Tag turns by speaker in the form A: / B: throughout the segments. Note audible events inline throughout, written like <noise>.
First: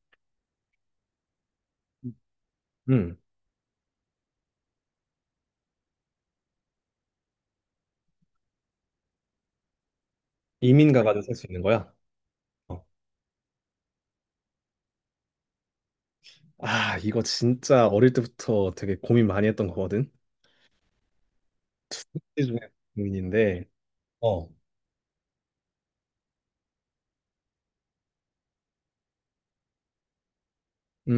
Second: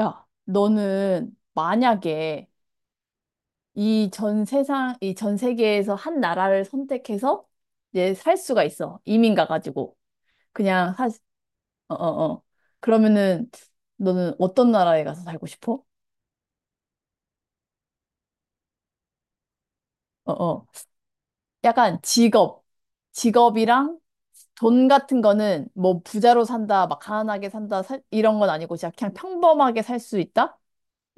A: 야, 너는 만약에
B: 음,
A: 이 전 세상, 이 전 세계에서 한 나라를 선택해서 이제 살 수가 있어. 이민 가가지고.
B: 이민
A: 그냥 사,
B: 가가지고 살 수 있는 거야.
A: 어, 어, 어.
B: 어.
A: 그러면은 너는 어떤 나라에 가서 살고 싶어?
B: 아, 이거 진짜 어릴 때부터 되게 고민 많이 했던 거거든.
A: 어, 어. 약간
B: 이 중에
A: 직업,
B: 고민인데,
A: 직업이랑
B: 어,
A: 돈 같은 거는 뭐 부자로 산다, 막 가난하게 산다, 이런 건 아니고 진짜 그냥 평범하게 살 수 있다?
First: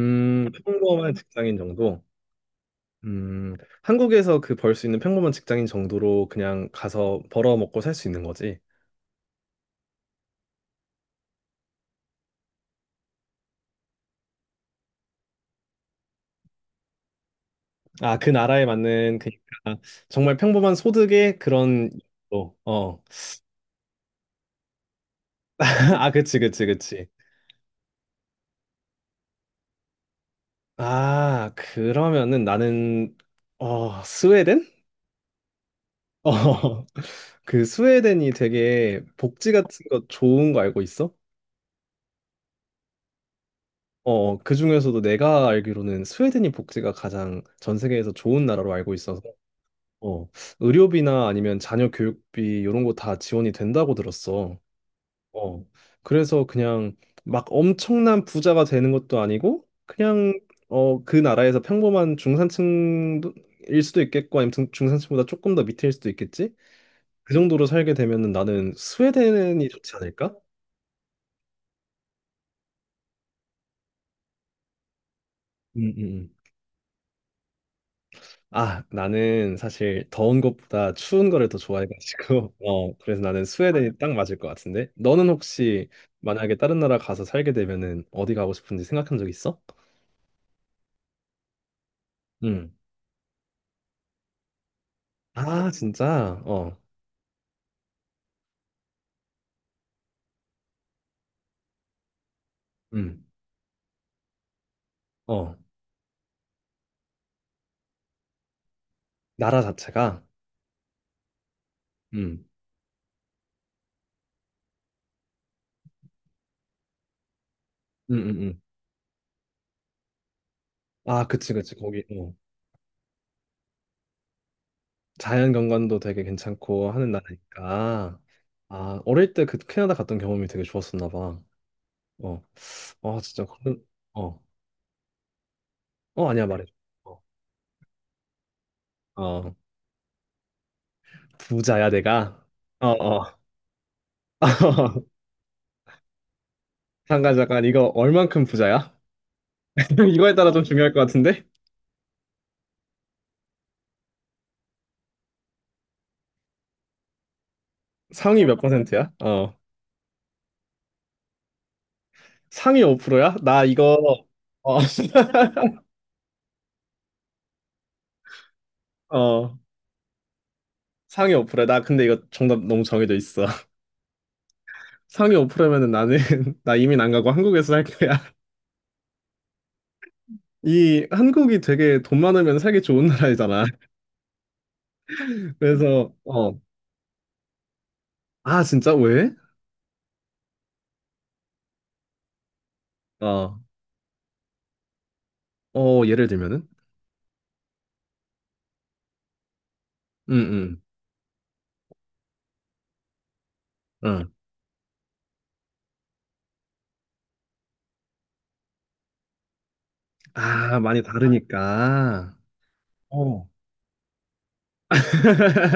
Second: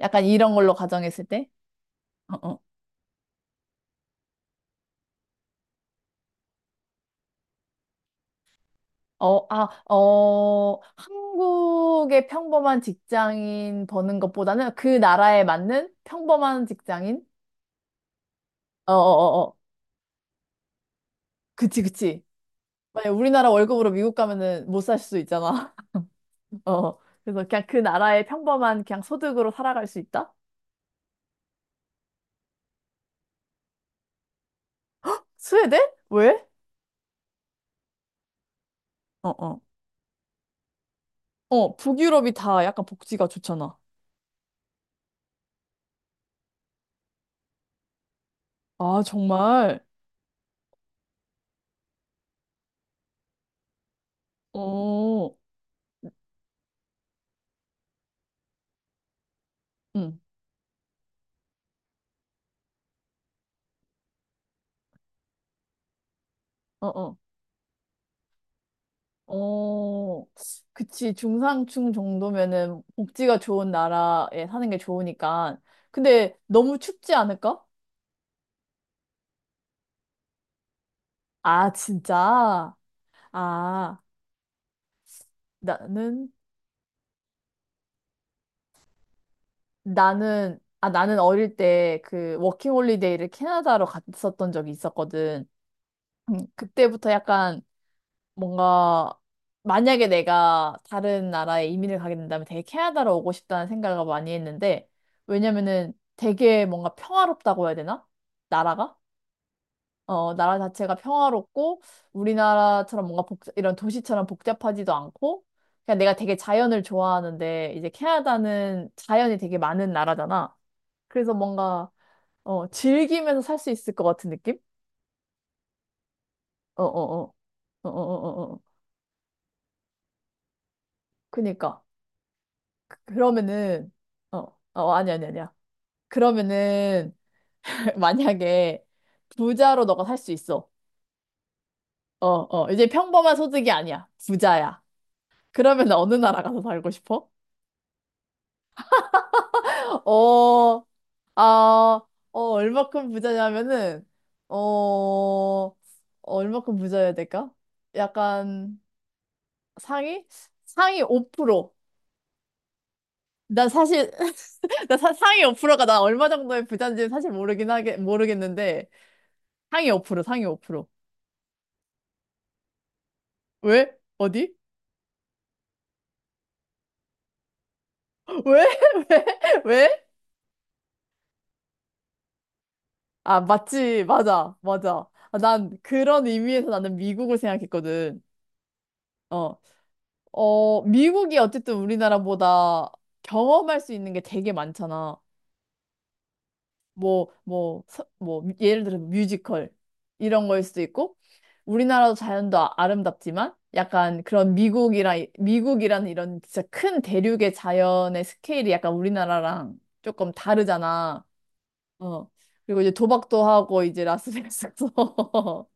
A: 약간 이런 걸로
B: 평범한
A: 가정했을 때?
B: 직장인 정도.
A: 어, 어.
B: 음, 한국에서 그 벌 수 있는 평범한 직장인 정도로 그냥 가서 벌어 먹고 살 수 있는 거지.
A: 한국의 평범한 직장인 버는 것보다는 그 나라에 맞는 평범한 직장인?
B: 아, 그 나라에
A: 어, 어,
B: 맞는 그러니까
A: 어, 어.
B: 정말 평범한 소득의
A: 그치,
B: 그런.
A: 그치.
B: 어, 어.
A: 만약 우리나라 월급으로 미국 가면은 못 살 수도
B: <laughs>
A: 있잖아.
B: 아, 그치,
A: <laughs>
B: 그치,
A: 어.
B: 그치.
A: 그래서 그냥 그 나라의 평범한 그냥 소득으로 살아갈 수 있다?
B: 아, 그러면은 나는 스웨덴?
A: 스웨덴? 왜?
B: 어, <laughs> 그 스웨덴이 되게
A: 어,
B: 복지
A: 어.
B: 같은 거 좋은 거 알고 있어?
A: 북유럽이 다 약간 복지가 좋잖아.
B: 어, 그 중에서도 내가 알기로는 스웨덴이 복지가 가장 전 세계에서 좋은 나라로 알고
A: 아,
B: 있어서
A: 정말?
B: 어, 의료비나 아니면 자녀 교육비 이런 거 다 지원이 된다고 들었어.
A: 어,
B: 어, 그래서 그냥 막 엄청난 부자가 되는 것도 아니고
A: 응.
B: 그냥 어, 그 나라에서 평범한 중산층일 수도 있겠고 아니면 중산층보다 조금 더 밑일 수도 있겠지?
A: 어, 어.
B: 그 정도로 살게 되면은 나는 스웨덴이 좋지
A: 어,
B: 않을까?
A: 그치. 중상층 정도면은 복지가 좋은 나라에 사는 게 좋으니까.
B: 음, 음, 음.
A: 근데 너무 춥지 않을까?
B: 아, 나는 사실 더운 것보다 추운 거를 더
A: 아,
B: 좋아해가지고, <laughs>
A: 진짜?
B: 어, 그래서 나는 스웨덴이
A: 아,
B: 딱 맞을 것 같은데? 너는 혹시
A: 나는,
B: 만약에 다른 나라 가서 살게 되면은 어디 가고 싶은지 생각한 적 있어?
A: 나는 어릴 때 그 워킹
B: 음,
A: 홀리데이를 캐나다로 갔었던 적이 있었거든.
B: 아, 진짜? 어,
A: 그때부터 약간 뭔가 만약에 내가 다른 나라에 이민을 가게 된다면 되게 캐나다로
B: 음,
A: 오고 싶다는 생각을 많이 했는데
B: 어,
A: 왜냐면은 되게 뭔가 평화롭다고 해야 되나? 나라가?
B: 나라 자체가?
A: 어, 나라 자체가 평화롭고
B: 음,
A: 우리나라처럼 뭔가 이런 도시처럼 복잡하지도 않고 그냥 내가 되게 자연을 좋아하는데 이제
B: 음, 음, 음.
A: 캐나다는 자연이 되게 많은 나라잖아.
B: 아,
A: 그래서
B: 그치, 그치.
A: 뭔가
B: 거기, 어,
A: 즐기면서 살 수 있을 것 같은 느낌?
B: 자연 경관도 되게
A: 어, 어,
B: 괜찮고 하는
A: 어, 어, 어,
B: 나라니까.
A: 어, 어. 어.
B: 아, 어릴 때 그 캐나다 갔던 경험이 되게 좋았었나 봐.
A: 그니까.
B: 어. 어, 진짜 그런.
A: 그러면은, 어,
B: 어.
A: 아니, 아니, 아니야.
B: 어, 아니야, 말해.
A: 그러면은,
B: 어.
A: <laughs> 만약에
B: 어.
A: 부자로 너가 살 수 있어.
B: 부자야
A: 어,
B: 내가.
A: 어, 이제
B: 어,
A: 평범한
B: 어.
A: 소득이 아니야. 부자야.
B: <laughs>
A: 그러면 어느 나라 가서 살고 싶어?
B: 잠깐 잠깐 이거 얼만큼 부자야? <laughs> 이거에 따라 좀
A: 어,
B: 중요할 것
A: 아,
B: 같은데.
A: 얼마큼 부자냐면은, 어, 어, 얼마큼 부자여야 될까?
B: 상위 몇
A: 약간
B: 퍼센트야? 어.
A: 상위? 상위 5%.
B: 상위 5%야? 나
A: 난
B: 이거
A: 사실,
B: 어.
A: <laughs> 상위 5%가
B: <laughs>
A: 나 얼마 정도의 부자인지 사실 모르겠는데,
B: 어.
A: 상위 5%, 상위 5%.
B: 상위 5%야. 나 근데 이거 정답 너무 정해져 있어. <laughs>
A: 왜? 어디?
B: 상위 5%면은 나는 <laughs> 나 이민 안 가고 한국에서 살 거야.
A: <laughs> 왜? <laughs> 왜? 왜?
B: 이 한국이 되게 돈 많으면 살기 좋은
A: 아,
B: 나라이잖아.
A: 맞지. 맞아. 맞아. 아,
B: <laughs>
A: 난
B: 그래서
A: 그런
B: 어.
A: 의미에서 나는 미국을 생각했거든.
B: 아, 진짜 왜?
A: 어. 미국이 어쨌든 우리나라보다
B: 어.
A: 경험할 수 있는 게 되게 많잖아.
B: 어, 예를 들면은
A: 뭐, 예를 들어 뮤지컬
B: 응,
A: 이런 거일 수도
B: 응,
A: 있고, 우리나라도 자연도 아름답지만, 약간
B: 응.
A: 그런 미국이라는 이런 진짜 큰 대륙의 자연의 스케일이 약간 우리나라랑 조금
B: 아, 많이
A: 다르잖아. 어.
B: 다르니까.
A: 그리고 이제 도박도
B: 어.
A: 하고 이제 라스베이거스 가서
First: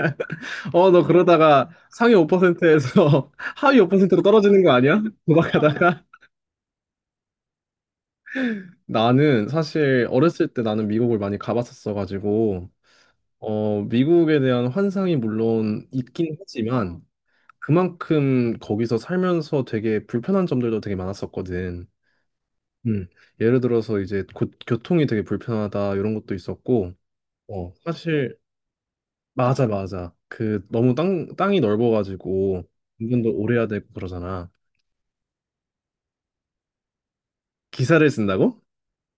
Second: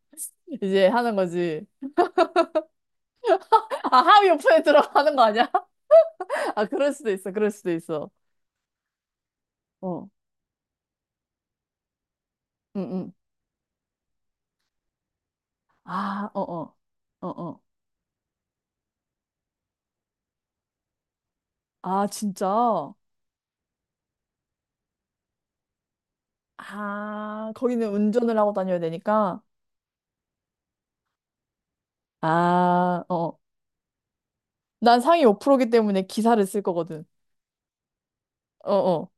A: <laughs> 이제
B: 어, 너
A: 하는 거지.
B: 그러다가 상위 5%에서 <laughs> 하위
A: 아,
B: 5%로
A: 하위 오픈에
B: 떨어지는 거 아니야?
A: 들어가는 거 아니야?
B: 도박하다가?
A: <laughs> 아, 그럴 수도 있어. 그럴 수도 있어.
B: <laughs> 나는
A: 어.
B: 사실 어렸을 때 나는 미국을 많이 가봤었어가지고,
A: 응, 응.
B: 어, 미국에 대한 환상이 물론
A: 아,
B: 있긴
A: 어, 어.
B: 하지만,
A: 어, 어.
B: 그만큼 거기서 살면서 되게 불편한 점들도 되게 많았었거든.
A: 아, 진짜?
B: 음, 예를 들어서 이제 고, 교통이 되게 불편하다 이런 것도 있었고,
A: 아,
B: 어,
A: 거기는
B: 사실
A: 운전을 하고 다녀야 되니까.
B: 맞아, 맞아. 그 너무 땅 땅이 넓어가지고
A: 아,
B: 운전도
A: 어.
B: 오래 해야 되고 그러잖아.
A: 난 상위 5%이기 때문에 기사를 쓸 거거든.
B: 기사를 쓴다고?
A: 어, 어.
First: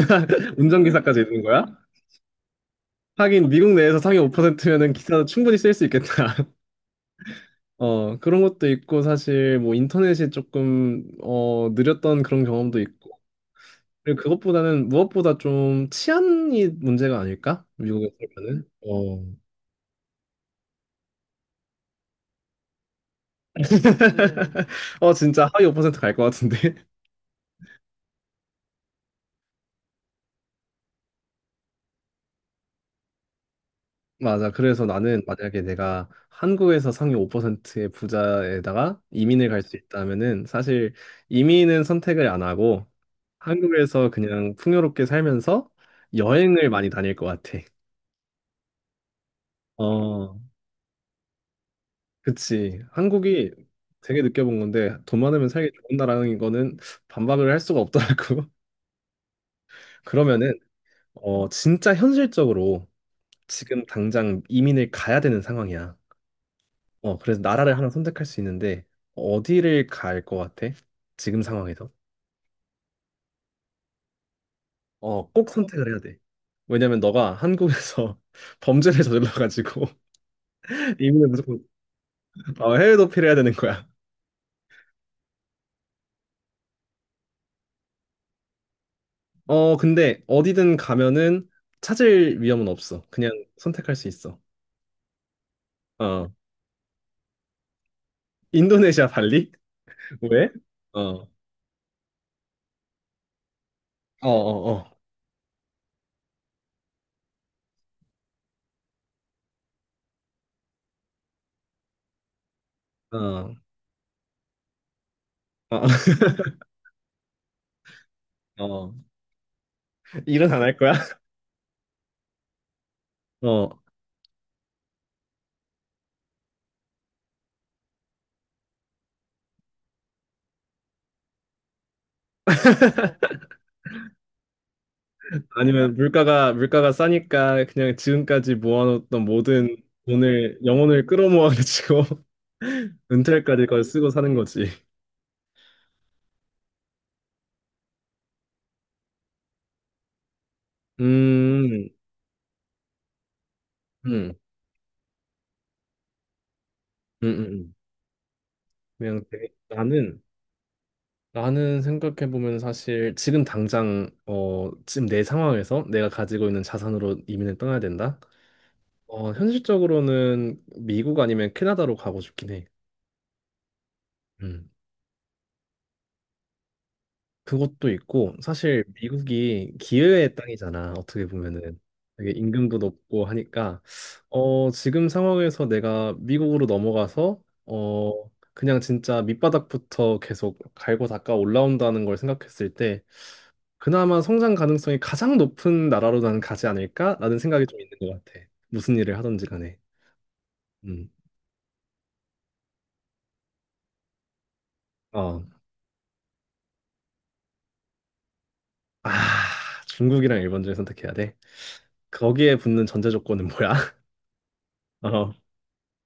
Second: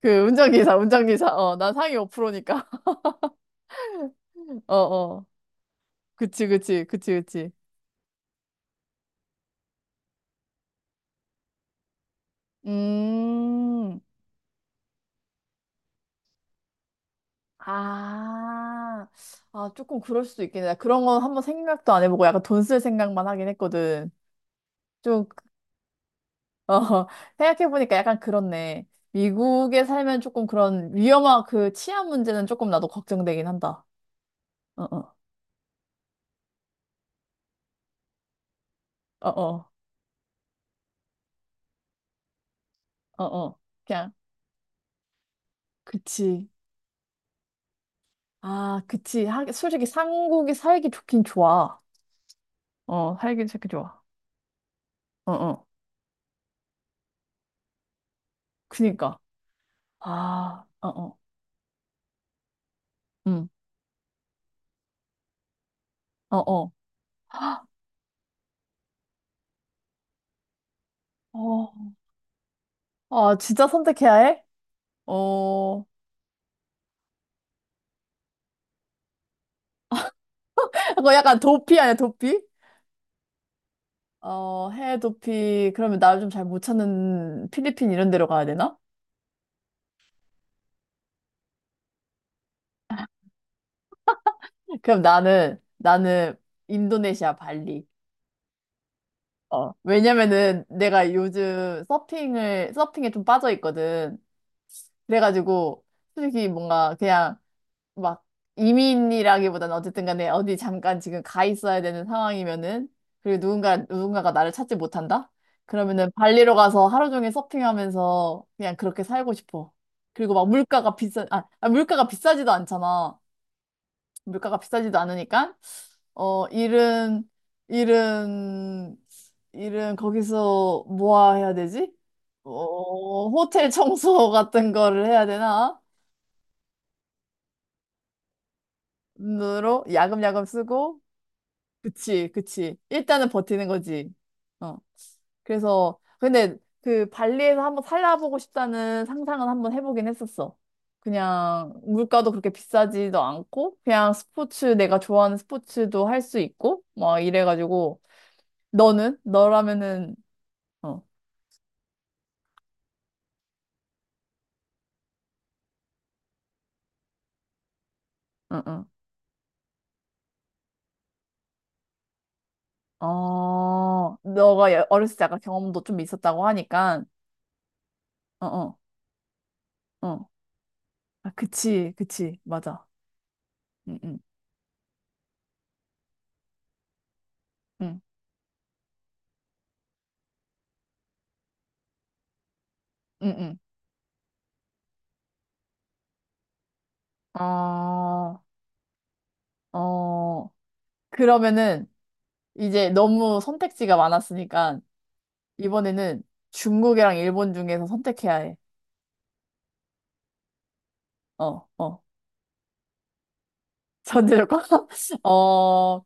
A: 그 운전기사,
B: 운전기사까지
A: 운전기사.
B: 있는
A: 어,
B: 거야?
A: 난 상위 5%니까.
B: 하긴 미국 내에서
A: <laughs>
B: 상위
A: 어,
B: 5%면은 기사도
A: 어.
B: 충분히 쓸 수 있겠다.
A: 그치, 그치, 그치, 그치.
B: <laughs> 어, 그런 것도 있고 사실 뭐 인터넷이 조금 어, 느렸던 그런 경험도 있고.
A: 음.
B: 그리고 그것보다는 무엇보다 좀 치안이 문제가 아닐까? 미국에 살면은.
A: 아,
B: 어.
A: 아, 조금 그럴 수도 있겠네. 나 그런 건 한번 생각도 안 해보고 약간 돈 쓸 생각만 하긴 했거든.
B: <laughs> 어,
A: 좀,
B: 진짜 하위 5%갈 것 같은데.
A: 어, <laughs> 생각해보니까 약간 그렇네. 미국에 살면 조금 그런 위험한 그 치안 문제는 조금 나도 걱정되긴 한다.
B: 맞아.
A: 어,
B: 그래서
A: 어,
B: 나는 만약에 내가 한국에서 상위 5%의 부자에다가
A: 어,
B: 이민을 갈
A: 어,
B: 수 있다면은 사실 이민은 선택을 안 하고
A: 어, 어.
B: 한국에서
A: 그냥,
B: 그냥 풍요롭게 살면서
A: 그치.
B: 여행을 많이 다닐 것 같아.
A: 아, 그치. 하, 솔직히
B: 어,
A: 한국이 살기 좋긴 좋아.
B: 그치.
A: 어, 살긴
B: 한국이
A: 살기 좋아.
B: 되게 느껴본 건데 돈
A: 어,
B: 많으면
A: 어.
B: 살기 좋은 나라는 거는 반박을 할 수가 없더라고. <laughs>
A: 그니까.
B: 그러면은
A: 아, 어, 어.
B: 어, 진짜 현실적으로
A: 음,
B: 지금 당장 이민을 가야 되는 상황이야.
A: 어, 어.
B: 어, 그래서 나라를 하나 선택할 수 있는데 어디를 갈 것 같아? 지금 상황에서?
A: 어, 아, 진짜 선택해야 해?
B: 어, 꼭
A: 어.
B: 선택을 해야 돼. 왜냐면 너가 한국에서 <laughs> 범죄를 저질러가지고 <laughs>
A: 그거
B: 이민을
A: 약간
B: 무조건
A: 도피 아니야, 도피?
B: 어, 해외 도피를 해야 되는 거야.
A: 어, 해외 도피. 그러면 나를 좀 잘 못 찾는 필리핀 이런 데로 가야 되나?
B: 어, 근데 어디든 가면은 찾을 위험은 없어. 그냥 선택할 수 있어.
A: 그럼
B: 어,
A: 나는 인도네시아 발리.
B: 인도네시아 발리?
A: 어,
B: <laughs> 왜?
A: 왜냐면은
B: 어,
A: 내가
B: 어,
A: 요즘 서핑에 좀 빠져 있거든.
B: 어, 어,
A: 그래가지고, 솔직히 뭔가 그냥 막 이민이라기보다는 어쨌든 간에 어디 잠깐 지금 가 있어야 되는 상황이면은 그리고
B: 어,
A: 누군가가 나를 찾지 못한다?
B: 어,
A: 그러면은
B: <laughs>
A: 발리로 가서 하루 종일 서핑하면서 그냥
B: 어.
A: 그렇게 살고 싶어. 그리고 막
B: 일은 안 할 거야?
A: 물가가 비싸지도 않잖아.
B: <laughs> 어
A: 물가가 비싸지도 않으니까 어 일은 일은 일은 거기서 뭐야 해야 되지? 어 호텔 청소 같은 거를 해야 되나?
B: 아니면 물가가 싸니까 그냥 지금까지 모아놓던 모든
A: 으로 야금야금
B: 돈을
A: 쓰고
B: 영혼을 끌어모아가지고
A: 그치, 그치.
B: <laughs>
A: 일단은
B: 은퇴할까지
A: 버티는
B: 그걸 쓰고
A: 거지.
B: 사는 거지.
A: 어. 그래서, 근데 그 발리에서 한번 살아보고 싶다는 상상은 한번 해보긴 했었어.
B: 음,
A: 그냥
B: 음,
A: 물가도 그렇게 비싸지도 않고, 그냥
B: 음,
A: 스포츠, 내가 좋아하는 스포츠도 할 수 있고, 막
B: 음, 음.
A: 이래가지고, 너는?
B: 그냥 되게
A: 너라면은,
B: 나는
A: 어,
B: 생각해 보면 사실 지금 당장 어 지금 내 상황에서 내가 가지고 있는 자산으로 이민을 떠나야 된다.
A: 응, 응.
B: 어 현실적으로는 미국 아니면 캐나다로 가고 싶긴 해.
A: 어,
B: 음.
A: 너가 어렸을 때 약간 경험도 좀 있었다고 하니까,
B: 그것도 있고
A: 어, 어,
B: 사실 미국이
A: 어.
B: 기회의 땅이잖아. 어떻게
A: 아,
B: 보면은
A: 그치,
B: 되게
A: 그치.
B: 임금도
A: 맞아.
B: 높고 하니까
A: 응, 응,
B: 어 지금 상황에서 내가 미국으로 넘어가서
A: 응,
B: 어 그냥 진짜 밑바닥부터 계속 갈고 닦아 올라온다는 걸 생각했을 때
A: 응, 응.
B: 그나마 성장 가능성이 가장 높은 나라로 나는 가지 않을까라는 생각이 좀 있는 것 같아.
A: 어,
B: 무슨 일을 하든지 간에.
A: 어.
B: 음.
A: 그러면은 이제 너무 선택지가 많았으니까
B: 어.
A: 이번에는 중국이랑 일본 중에서 선택해야 해.
B: 아, 중국이랑 일본 중에 선택해야 돼.
A: 어, 어.
B: 거기에 붙는 전제 조건은 뭐야?
A: 전제 조건? <laughs>
B: <laughs>
A: 어,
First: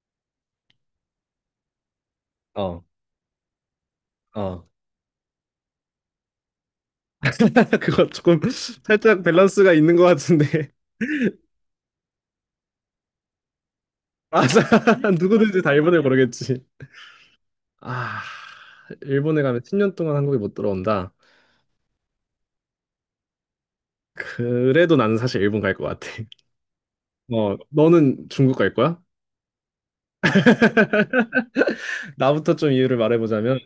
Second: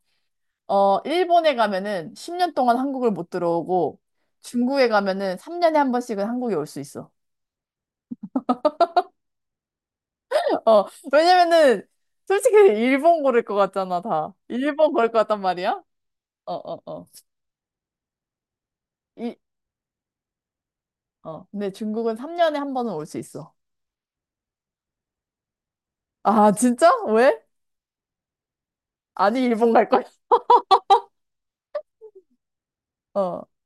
A: 일본에 가면은 10년
B: 어.
A: 동안
B: 어.
A: 한국을 못 들어오고
B: 어.
A: 중국에 가면은 3년에 한 번씩은 한국에 올 수 있어.
B: <laughs> 그거 조금 살짝 밸런스가 있는 것
A: <laughs>
B: 같은데.
A: 어, 왜냐면은 솔직히 일본 고를 것 같잖아,
B: <laughs>
A: 다.
B: 맞아.
A: 일본 고를 것 같단
B: 누구든지 다
A: 말이야?
B: 일본을
A: 어,
B: 고르겠지.
A: 어, 어.
B: 아,
A: 이,
B: 일본에 가면 10년 동안 한국에 못 들어온다.
A: 어. 근데 중국은 3년에 한 번은 올 수 있어.
B: 그래도 나는 사실 일본 갈 것 같아.
A: 아, 진짜? 왜?
B: 어, 너는 중국 갈 거야?
A: 아니, 일본 갈 거야. <laughs>
B: 나부터 좀 이유를
A: 어,
B: 말해보자면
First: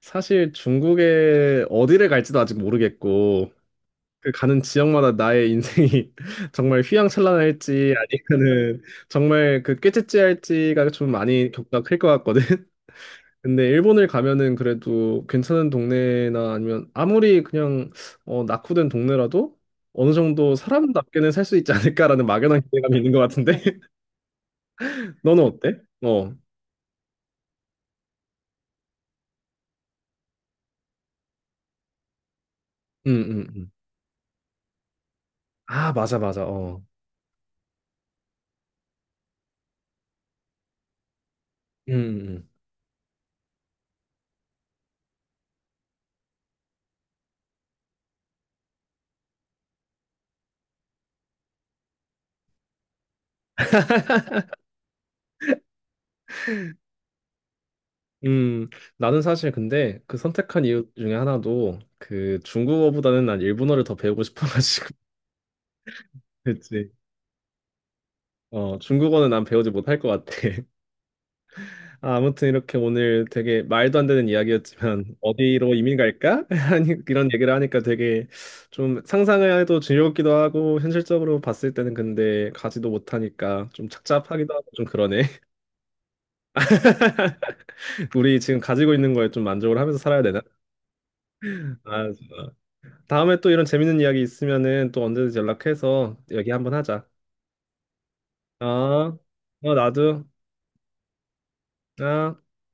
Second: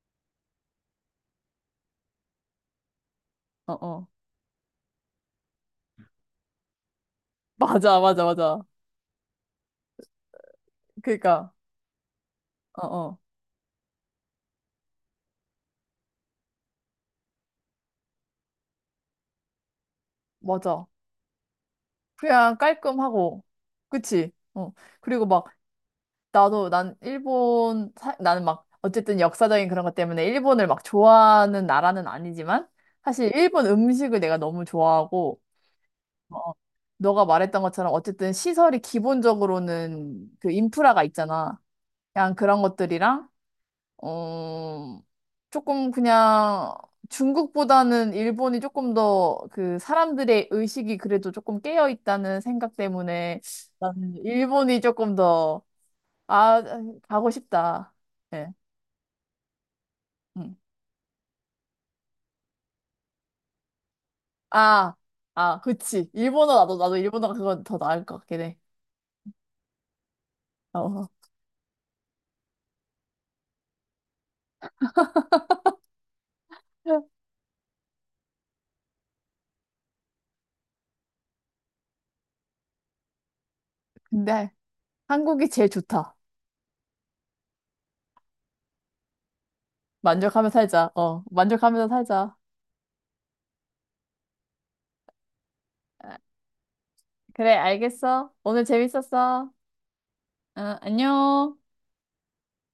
B: 사실 중국에 어디를 갈지도 아직 모르겠고
A: 어, 어.
B: 그 가는 지역마다 나의 인생이 <laughs> 정말 휘황찬란할지
A: 맞아, 맞아, 맞아.
B: 아니면은 정말 그 꾀째째할지가 좀 많이
A: 그러니까,
B: 격차가 클 것 같거든.
A: 어, 어,
B: 근데 일본을 가면은 그래도 괜찮은 동네나 아니면 아무리 그냥 어, 낙후된 동네라도 어느 정도
A: 맞아.
B: 사람답게는 살 수 있지 않을까라는
A: 그냥
B: 막연한 기대감이 있는 것
A: 깔끔하고,
B: 같은데. <laughs>
A: 그치? 어. 그리고
B: 너는
A: 막,
B: 어때? 어,
A: 나도, 난 일본, 사, 나는 막, 어쨌든 역사적인 그런 것 때문에 일본을 막 좋아하는 나라는 아니지만,
B: 음,
A: 사실 일본
B: 음.
A: 음식을 내가 너무 좋아하고,
B: 아, 맞아,
A: 어,
B: 맞아.
A: 어.
B: 어,
A: 너가 말했던 것처럼 어쨌든 시설이 기본적으로는 그 인프라가 있잖아.
B: 음,
A: 그냥
B: 음.
A: 그런 것들이랑, 어, 조금 그냥 중국보다는 일본이 조금 더 그 사람들의 의식이 그래도 조금 깨어 있다는 생각 때문에 나는 일본이 조금 더, 아, 가고 싶다.
B: 음,
A: 예.
B: 음, 나는 사실 근데 그
A: 음.
B: 선택한 이유 중에 하나도 그 중국어보다는 난 일본어를 더 배우고 싶어가지고.
A: 아, 아, 그치.
B: <laughs>
A: 일본어
B: 그랬지.
A: 나도 일본어가 그건 더 나을 것 같긴 해.
B: 어, 중국어는 난 배우지 못할 것 같아.
A: 어.
B: 아, 아무튼 이렇게 오늘 되게 말도 안 되는 이야기였지만 <laughs> 어디로 이민 갈까? <laughs> 아니,
A: <laughs>
B: 이런 얘기를 하니까 되게 좀 상상을 해도 즐겁기도 하고 현실적으로 봤을 때는 근데 가지도 못하니까 좀
A: 근데
B: 착잡하기도 하고 좀 그러네.
A: 한국이 제일 좋다.
B: <laughs> 우리 지금 가지고 있는 거에 좀 만족을 하면서 살아야 되나?
A: 만족하며 살자. 어, 만족하면서
B: 아,
A: 살자.
B: 진짜. 다음에 또 이런 재밌는 이야기 있으면은 또 언제든지
A: 아,
B: 연락해서 얘기 한번 하자.
A: 그래, 알겠어. 오늘
B: 아,
A: 재밌었어.
B: 어, 나도.
A: 어, 안녕.
B: 아.